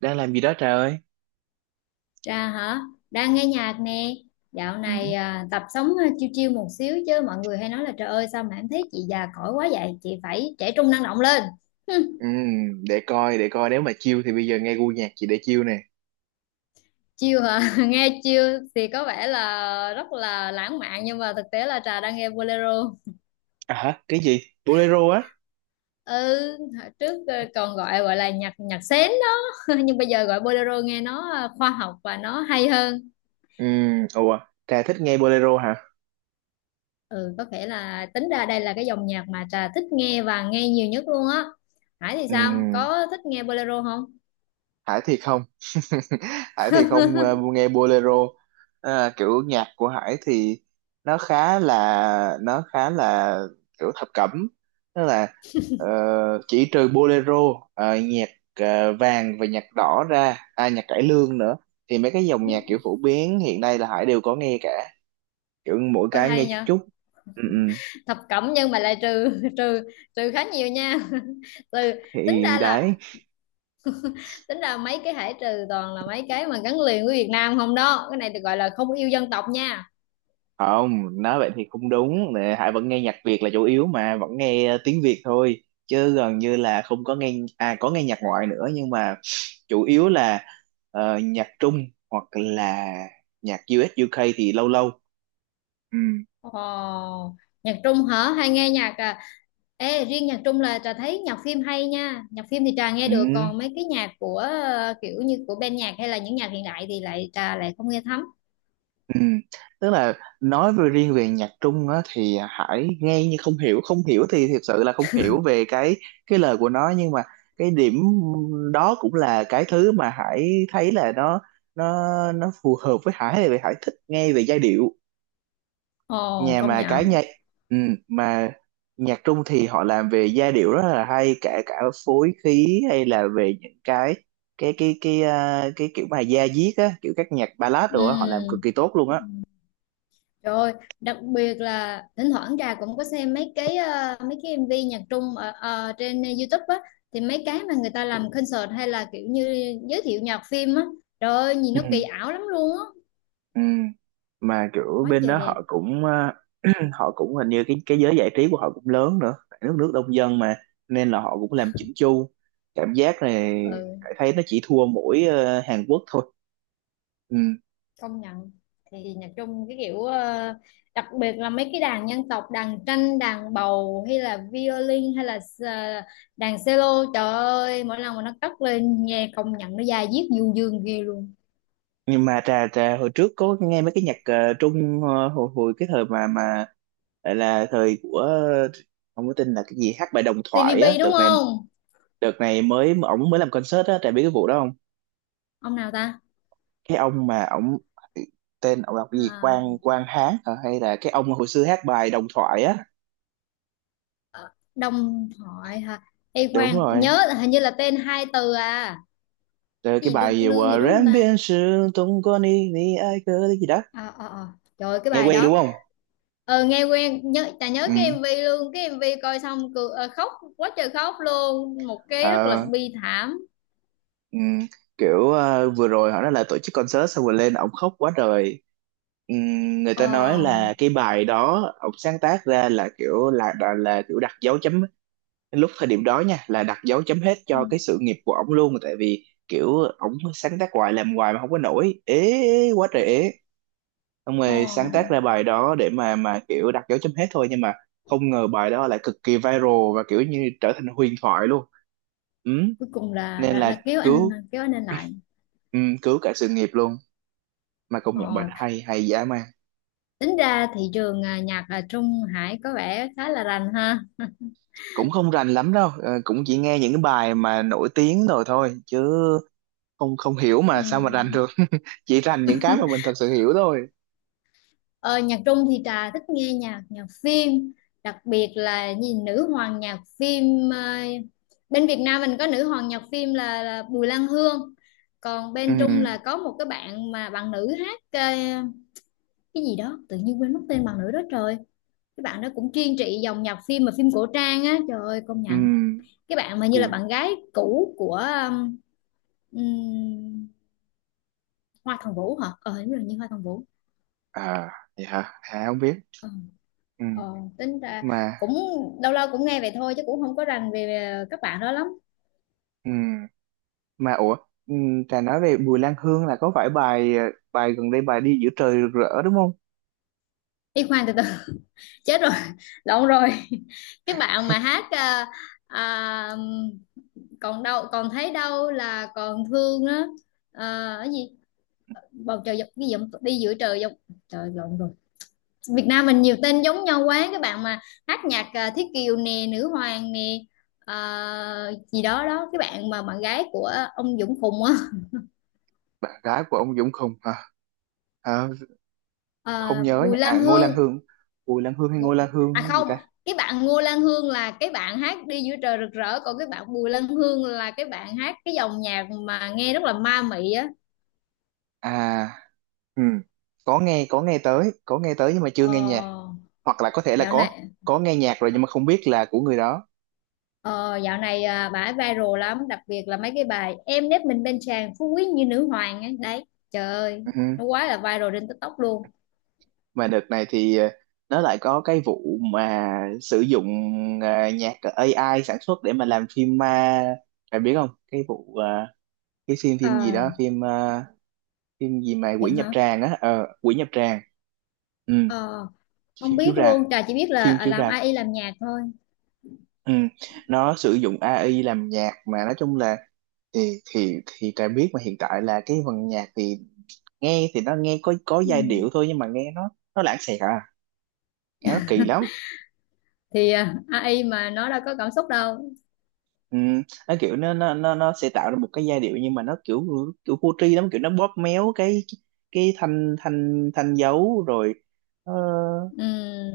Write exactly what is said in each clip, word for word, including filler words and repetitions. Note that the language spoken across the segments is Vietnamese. Đang làm gì đó trời ơi. Trà hả? Đang nghe nhạc nè. Dạo Ừ. này à, tập sống à, chiêu chiêu một xíu chứ mọi người hay nói là trời ơi, sao mà em thấy chị già cỗi quá vậy? Chị phải trẻ trung năng động lên. Hừm, Ừ. để coi để coi nếu mà chill thì bây giờ nghe gu nhạc chị để chill nè. chiêu hả? Nghe chiêu thì có vẻ là rất là lãng mạn nhưng mà thực tế là Trà đang nghe bolero. À hả, cái gì bolero á? Ừ, hồi trước à, còn gọi gọi là nhạc nhạc sến đó. Nhưng bây giờ gọi bolero nghe nó à, khoa học và nó hay hơn. Ừ. Ủa, trà thích nghe bolero hả? Ừ, có thể là tính ra đây là cái dòng nhạc mà Trà thích nghe và nghe nhiều nhất luôn á. Hải thì Ừ. sao, có thích nghe bolero không? Phải thiệt không? Hải thì không ờ, nghe bolero. À, kiểu nhạc của Hải thì nó khá là nó khá là kiểu thập cẩm. Tức là ờ, chỉ trừ bolero, ờ, nhạc ờ, vàng và nhạc đỏ ra, à, nhạc cải lương nữa. Thì mấy cái dòng nhạc kiểu Ừ. phổ biến hiện nay là Hải đều có nghe cả, kiểu mỗi Ôi cái nghe hay chút nhờ. chút. Ừ, ừ. Thập cẩm nhưng mà lại trừ, trừ trừ khá nhiều nha. từ tính Thì ra là đấy. tính ra mấy cái Hải trừ toàn là mấy cái mà gắn liền với Việt Nam không đó, cái này được gọi là không yêu dân tộc nha. Không, nói vậy thì không đúng. Nè, Hải vẫn nghe nhạc Việt là chủ yếu mà, vẫn nghe tiếng Việt thôi chứ gần như là không có nghe, à, có nghe nhạc ngoại nữa nhưng mà chủ yếu là ờ, nhạc Trung hoặc là nhạc u ét u ca thì lâu lâu. Ừ. Ồ, nhạc Trung hả? Hay nghe nhạc à? Ê, riêng nhạc Trung là Trà thấy nhạc phim hay nha. Nhạc phim thì Trà nghe Ừ. được, còn mấy cái nhạc của ờ, kiểu như của ban nhạc hay là những nhạc hiện đại thì lại Trà lại không nghe thấm. Ừ. Tức là nói về riêng về nhạc Trung á, thì Hải nghe như không hiểu không hiểu, thì thực sự là không hiểu về cái cái lời của nó nhưng mà cái điểm đó cũng là cái thứ mà Hải thấy là nó nó nó phù hợp với Hải vì Hải thích nghe về giai điệu. Ồ, Nhà công mà cái nhận. nhạc, ừ, mà nhạc Trung thì họ làm về giai điệu rất là hay, cả cả phối khí hay là về những cái cái cái cái à, cái kiểu mà da diết á, kiểu các nhạc ballad rồi á, họ làm cực Ừ. kỳ tốt luôn á. Rồi, đặc biệt là thỉnh thoảng Trà cũng có xem mấy cái ờ, mấy cái em vê nhạc Trung ở ở trên YouTube á, thì mấy cái mà người ta làm concert hay là kiểu như giới thiệu nhạc phim á. Trời ơi, nhìn Ừ. nó kỳ ảo lắm luôn á. Ừ. Mà kiểu Quá bên trời đó đẹp. họ cũng ờ, họ cũng hình như cái cái giới giải trí của họ cũng lớn nữa, tại nước nước đông dân mà, nên là họ cũng làm chỉnh chu, cảm giác này Ừ, Hải thấy nó chỉ thua mỗi ờ, Hàn Quốc thôi. Ừ. công nhận. Thì nhạc Trung cái kiểu ờ, đặc biệt là mấy cái đàn dân tộc, đàn tranh, đàn bầu, hay là violin, hay là s- đàn cello, trời ơi mỗi lần mà nó cất lên nghe công nhận nó da diết du dương ghê luôn. Nhưng mà trà trà hồi trước có nghe mấy cái nhạc ờ, Trung, ờ, hồi hồi cái thời mà mà lại là thời của ờ, không có tin là cái gì hát bài Đồng Thoại tê vê bê á, đúng đợt này không? đợt này mới ổng mới làm concert á, Trà biết cái vụ đó. Ông nào ta? Cái ông mà ổng, tên ổng đọc cái gì À, Quang Quang Hán hả? Hay là cái ông hồi xưa hát bài Đồng Thoại á? ờ, Đông Thoại hả? Ê Đúng khoan, rồi. nhớ là hình như là tên hai từ à. Rồi cái Cái gì bài lương gì lương Quả gì đúng không rèm ta? biên sự tung con đi ni ai cơ cái gì đó. À, à, à, trời ơi, cái Nghe bài quen đúng đó. không? ờ Nghe quen, nhớ chả nhớ, Ừ. cái em vê luôn, cái em vê coi xong cười, ờ, khóc quá trời khóc luôn, một cái rất là Ờ. bi thảm. Ừ. Kiểu ờ, vừa rồi họ nói là tổ chức concert xong rồi lên ổng khóc quá trời. Ừ. Người ta nói ờ là cái bài đó ổng sáng tác ra là kiểu là là, là kiểu đặt dấu chấm, lúc thời điểm đó nha, là đặt dấu chấm hết ừ, cho cái sự nghiệp của ổng luôn, tại vì kiểu ổng sáng tác hoài làm hoài mà không có nổi, ế quá trời ế. Xong ờ rồi sáng tác ra bài đó để mà mà kiểu đặt dấu chấm hết thôi, nhưng mà không ngờ bài đó lại cực kỳ viral và kiểu như trở thành huyền thoại luôn. Ừ, cuối cùng là nên đã, đã là kéo anh cứu, kéo anh lên lại. ừ, cứu cả sự nghiệp luôn. Mà công nhận bài ờ đó hay, hay dã man. Tính ra thị trường à, nhạc ở Trung Hải có vẻ khá là rành ha. Cũng không rành lắm đâu, ờ, cũng chỉ nghe những cái bài mà nổi tiếng rồi thôi chứ không không hiểu mà sao mà Ừ. rành được chỉ rành những cái mà mình thật sự hiểu thôi. Ờ, nhạc Trung thì Trà thích nghe nhạc nhạc phim, đặc biệt là gì nữ hoàng nhạc phim. ờ, Bên Việt Nam mình có nữ hoàng nhạc phim là, là Bùi Lan Hương, còn Ừ. bên Trung là có một cái bạn mà bạn nữ hát ờ, cái gì đó tự nhiên quên mất tên bạn nữ đó, trời. Cái bạn đó cũng chuyên trị dòng nhạc phim mà phim cổ trang á, trời ơi công Ừ. nhận. Cái bạn mà như là Bùi. bạn gái cũ của um, um, Hoa Thần Vũ hả, ờ hình như là như Hoa Thần Vũ. À, vậy hả? Hà không biết. Ờ. Ừ. Ờ, tính ra Mà cũng lâu lâu cũng nghe vậy thôi chứ cũng không có rành về về các bạn đó lắm. ừ, mà ủa, ừ, Trà nói về Bùi Lan Hương là có phải bài ờ, bài gần đây, bài Đi Giữa Trời Rực Rỡ đúng không? Đi khoan từ từ, chết rồi, lộn rồi. Cái bạn mà hát à, à, còn đâu, còn thấy đâu là còn thương đó, à, cái gì bầu trời dọc, cái dòng đi giữa trời dọc, trời lộn rồi. Việt Nam mình nhiều tên giống nhau quá. Cái bạn mà hát nhạc à, Thiết Kiều nè, Nữ Hoàng nè, à, gì đó đó, cái bạn mà bạn gái của ông Dũng Phùng á. Bạn gái của ông Dũng Khùng hả? À, không À, nhớ Bùi nha, Lan à, Ngô Lan Hương. Hương. Bùi Lan Hương hay Ngô Ngô- Lan Hương À hay gì không, ta? cái bạn Ngô Lan Hương là cái bạn hát đi giữa trời rực rỡ, còn cái bạn Bùi Lan Hương là cái bạn hát cái dòng nhạc mà nghe rất là ma mị á. À. Ừ. có nghe có nghe tới có nghe tới nhưng mà chưa nghe nhạc, ờ, hoặc là có thể là dạo có này có nghe nhạc rồi nhưng mà không biết là của người đó. ờ, Dạo này à, bà ấy viral lắm, đặc biệt là mấy cái bài em nép mình bên chàng phú quý như nữ hoàng ấy. Đấy trời ơi, Ừ. nó quá là viral trên TikTok luôn. Mà đợt này thì ờ, nó lại có cái vụ mà sử dụng ờ, nhạc a i sản xuất để mà làm phim ma. Bạn biết không, cái vụ ờ, cái phim phim gì ờ đó, phim ờ, phim gì mà dạ Quỷ Nhập hả? Tràng á, ờ Quỷ Nhập Tràng. Ừ. ờ Không Phim biết chiếu rạp, luôn, Trà chỉ biết là phim à, chiếu làm rạp. a i làm nhạc thôi. Ừ. Nó sử dụng a i làm nhạc, mà nói chung là thì thì thì ta biết mà, hiện tại là cái phần nhạc thì nghe thì nó nghe có có Ừ. giai điệu thôi nhưng mà nghe nó nó lãng xẹt à, nghe nó kỳ lắm. Thì à, a i mà nó đâu có cảm xúc đâu. Ừ, nó kiểu nó, nó nó nó sẽ tạo ra một cái giai điệu nhưng mà nó kiểu kiểu vô tri lắm, kiểu nó bóp méo cái cái thanh thanh thanh dấu rồi ờ,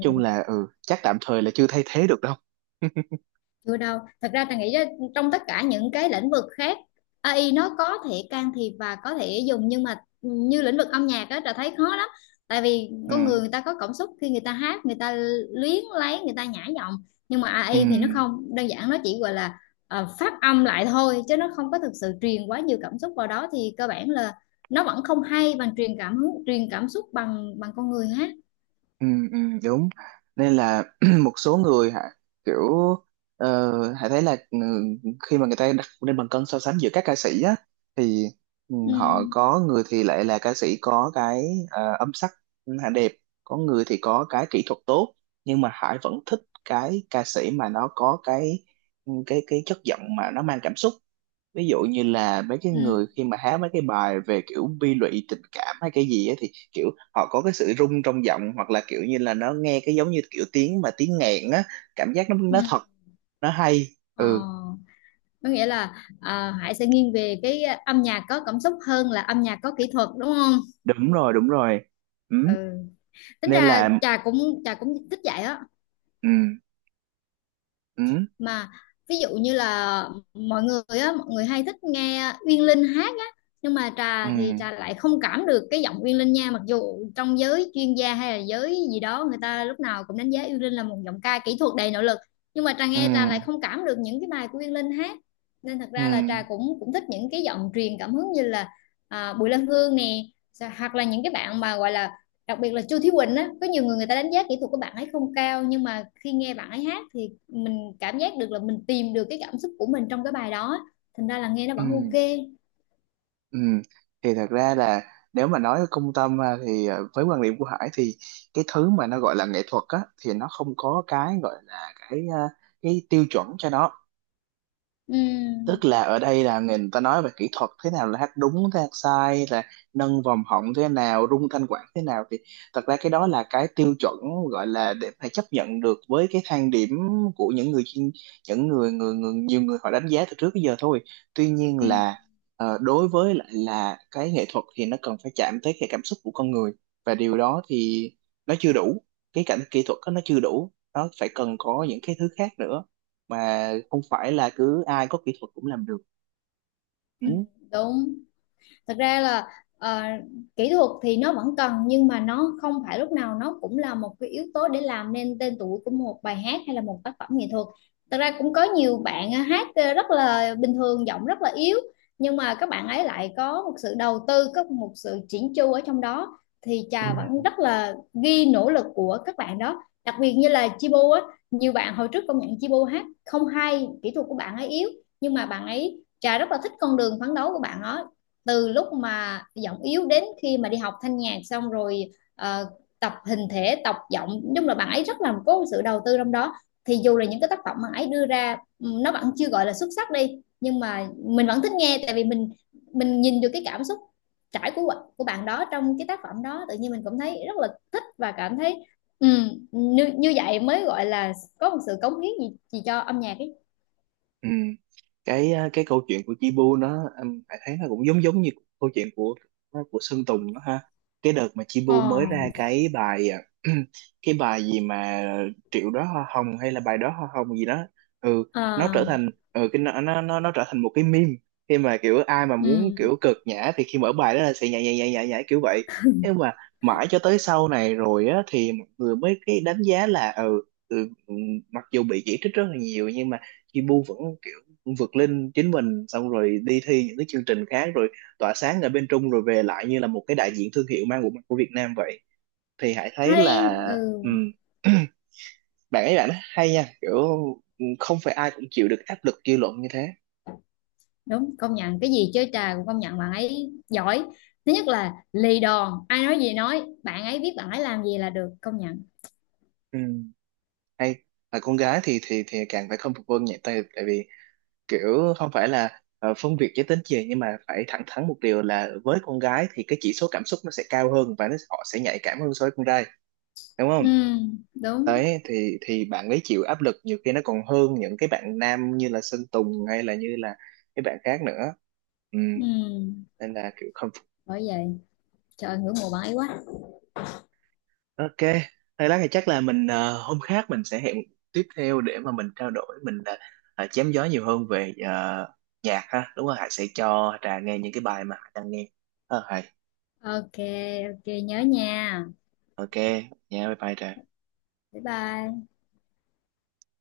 chung là, ừ, chắc tạm thời là chưa thay thế được đâu. Chưa đâu, thật ra Trà nghĩ á, trong tất cả những cái lĩnh vực khác a i nó có thể can thiệp và có thể dùng nhưng mà như lĩnh vực âm nhạc đó Trà thấy khó lắm, tại vì Ừ, con người, người ta có cảm xúc khi người ta hát, người ta luyến lấy, người ta nhả giọng, nhưng mà ừ. a i thì nó không đơn giản, nó chỉ gọi là ờ, phát âm lại thôi chứ nó không có thực sự truyền quá nhiều cảm xúc vào đó, thì cơ bản là nó vẫn không hay bằng truyền cảm hứng truyền cảm xúc bằng bằng con người hát. Ừ, ừ, đúng. Nên là một số người hả, kiểu uh, hãy thấy là, ừ, khi mà người ta đặt lên bàn cân so sánh giữa các ca sĩ á, thì ừ, Ừ, họ có người thì lại là ca sĩ có cái ờ, âm sắc, ừ, hả, đẹp, có người thì có cái kỹ thuật tốt, nhưng mà Hải vẫn thích cái ca sĩ mà nó có cái, ừ, cái cái chất giọng mà nó mang cảm xúc. Ví dụ như là mấy cái ừ, người khi mà hát mấy cái bài về kiểu bi lụy tình cảm hay cái gì á thì kiểu họ có cái sự rung trong giọng hoặc là kiểu như là nó nghe cái giống như kiểu tiếng mà tiếng nghẹn á, cảm giác nó ừ. nó thật, nó hay. Ờ, Ừ. có nghĩa là à, Hải sẽ nghiêng về cái âm nhạc có cảm xúc hơn là âm nhạc có kỹ thuật đúng không? Đúng rồi, đúng rồi. Ừ. Ừ. Tính Nên ra là Trà cũng Trà cũng thích vậy á. ừ, ừ, Mà ví dụ như là mọi người á mọi người hay thích nghe Uyên Linh hát á, nhưng mà ừ, Trà thì Trà lại không cảm được cái giọng Uyên Linh nha, mặc dù trong giới chuyên gia hay là giới gì đó người ta lúc nào cũng đánh giá Uyên Linh là một giọng ca kỹ thuật đầy nội lực, nhưng mà Trà ừ, nghe Trà lại không cảm được những cái bài của Uyên Linh hát. Nên thật ừ, ra là Trà cũng cũng thích những cái giọng truyền cảm hứng như là à, Bùi Lan Hương nè, hoặc là những cái bạn mà gọi là, đặc biệt là Chu Thí Quỳnh á, có nhiều người, người ta đánh giá kỹ thuật của bạn ấy không cao, nhưng mà khi nghe bạn ấy hát thì mình cảm giác được là mình tìm được cái cảm xúc của mình trong cái bài đó, thành ra là nghe nó ừ. vẫn ok. Ừ. Thì thật ra là nếu mà nói công tâm, à, thì à, với quan điểm của Hải thì cái thứ mà nó gọi là nghệ thuật á thì nó không có cái gọi là cái, à, cái tiêu chuẩn cho nó. Ừ, Tức là ở đây là người ta nói về kỹ thuật thế nào là hát đúng thế hát sai, là nâng vòng họng thế nào, rung thanh quản thế nào, thì thật ra cái đó là cái tiêu chuẩn, gọi là để phải chấp nhận được với cái thang điểm của những người chuyên, những người người người nhiều người họ đánh giá từ trước tới giờ thôi. Tuy nhiên ừ, là ờ, đối với lại là cái nghệ thuật thì nó cần phải chạm tới cái cảm xúc của con người, và điều đó thì nó chưa đủ, cái cảnh kỹ thuật đó nó chưa đủ, nó phải cần có những cái thứ khác nữa mà không phải là cứ ai có kỹ thuật cũng làm được. ừ, Ừ. đúng. Thật ra là ờ, kỹ thuật thì nó vẫn cần nhưng mà nó không phải lúc nào nó cũng là một cái yếu tố để làm nên tên tuổi của một bài hát hay là một tác phẩm nghệ thuật. Thật ra cũng có nhiều bạn ờ, hát ờ, rất là bình thường, giọng rất là yếu, nhưng mà các bạn ấy lại có một sự đầu tư, có một sự chỉn chu ở trong đó, thì Ừ. Trà vẫn rất là ghi nỗ lực của các bạn đó, đặc biệt như là Chibu á. Nhiều bạn hồi trước công nhận Chibu hát không hay, kỹ thuật của bạn ấy yếu, nhưng mà bạn ấy, Trà rất là thích con đường phấn đấu của bạn đó, từ lúc mà giọng yếu đến khi mà đi học thanh nhạc xong rồi ờ, tập hình thể, tập giọng, nói chung là bạn ấy rất là có sự đầu tư trong đó, thì dù là những cái tác phẩm mà ấy đưa ra ừ, nó vẫn chưa gọi là xuất sắc đi nhưng mà mình vẫn thích nghe, tại vì mình mình nhìn được cái cảm xúc trải của của bạn đó trong cái tác phẩm đó, tự nhiên mình cũng thấy rất là thích và cảm thấy, ừm, như như vậy mới gọi là có một sự cống hiến gì, gì cho âm nhạc ấy. Ừ. Cái ờ, cái câu chuyện của Chi Bu, nó em phải thấy nó cũng giống giống như câu chuyện của ờ, của Sơn Tùng đó ha. Cái đợt mà Chi Bu ờ mới ra cái bài ờ, cái bài gì mà triệu đó hoa hồng hay là bài đó hoa hồng gì đó. Ừ, nó ờ trở thành, ừ, cái nó nó nó nó trở thành một cái meme, khi mà kiểu ai mà muốn ừm, kiểu cực nhã thì khi mở bài đó là sẽ nhảy nhảy nhảy nhảy nhảy kiểu vậy. Nhưng mà mãi cho tới sau này rồi á thì mọi người mới cái đánh giá là, ừ, ừ, mặc dù bị chỉ trích rất là nhiều nhưng mà Chi bu vẫn kiểu vượt lên chính mình, xong rồi đi thi những cái chương trình khác, rồi tỏa sáng ở bên Trung, rồi về lại như là một cái đại diện thương hiệu mang bộ mặt của Việt Nam vậy, thì Hải thấy Hay. là Ừ, ừm, bạn ấy bạn ấy hay nha, kiểu không phải ai cũng chịu được áp lực dư luận như thế. đúng, công nhận. Cái gì chơi Trà cũng công nhận bạn ấy giỏi. Thứ nhất là lì đòn, ai nói gì nói, bạn ấy biết bạn ấy làm gì là được, công nhận. Ừm, hay. Là con gái thì thì thì càng phải không phục vân nhẹ tay, tại vì kiểu không phải là ờ, phân biệt giới tính gì nhưng mà phải thẳng thắn một điều là với con gái thì cái chỉ số cảm xúc nó sẽ cao hơn và nó họ sẽ nhạy cảm hơn so với con trai, đúng Ừ, không? đúng. Đấy thì thì bạn ấy chịu áp lực nhiều khi nó còn hơn những cái bạn nam như là Sơn Tùng hay là như là cái bạn khác nữa, ừ, Ừ, nên là kiểu không phục. bởi vậy trời, ngưỡng mộ bạn ấy quá. OK, thôi lát thì chắc là mình ờ, hôm khác mình sẽ hẹn tiếp theo để mà mình trao đổi, mình ờ, ờ, chém gió nhiều hơn về ờ, nhạc ha, đúng không? Hải sẽ cho Trà nghe những cái bài mà Hải đang nghe. Ờ, Hải. Ok. Ok nhớ nha. OK. Nha, bye bye Trà. Bye bye.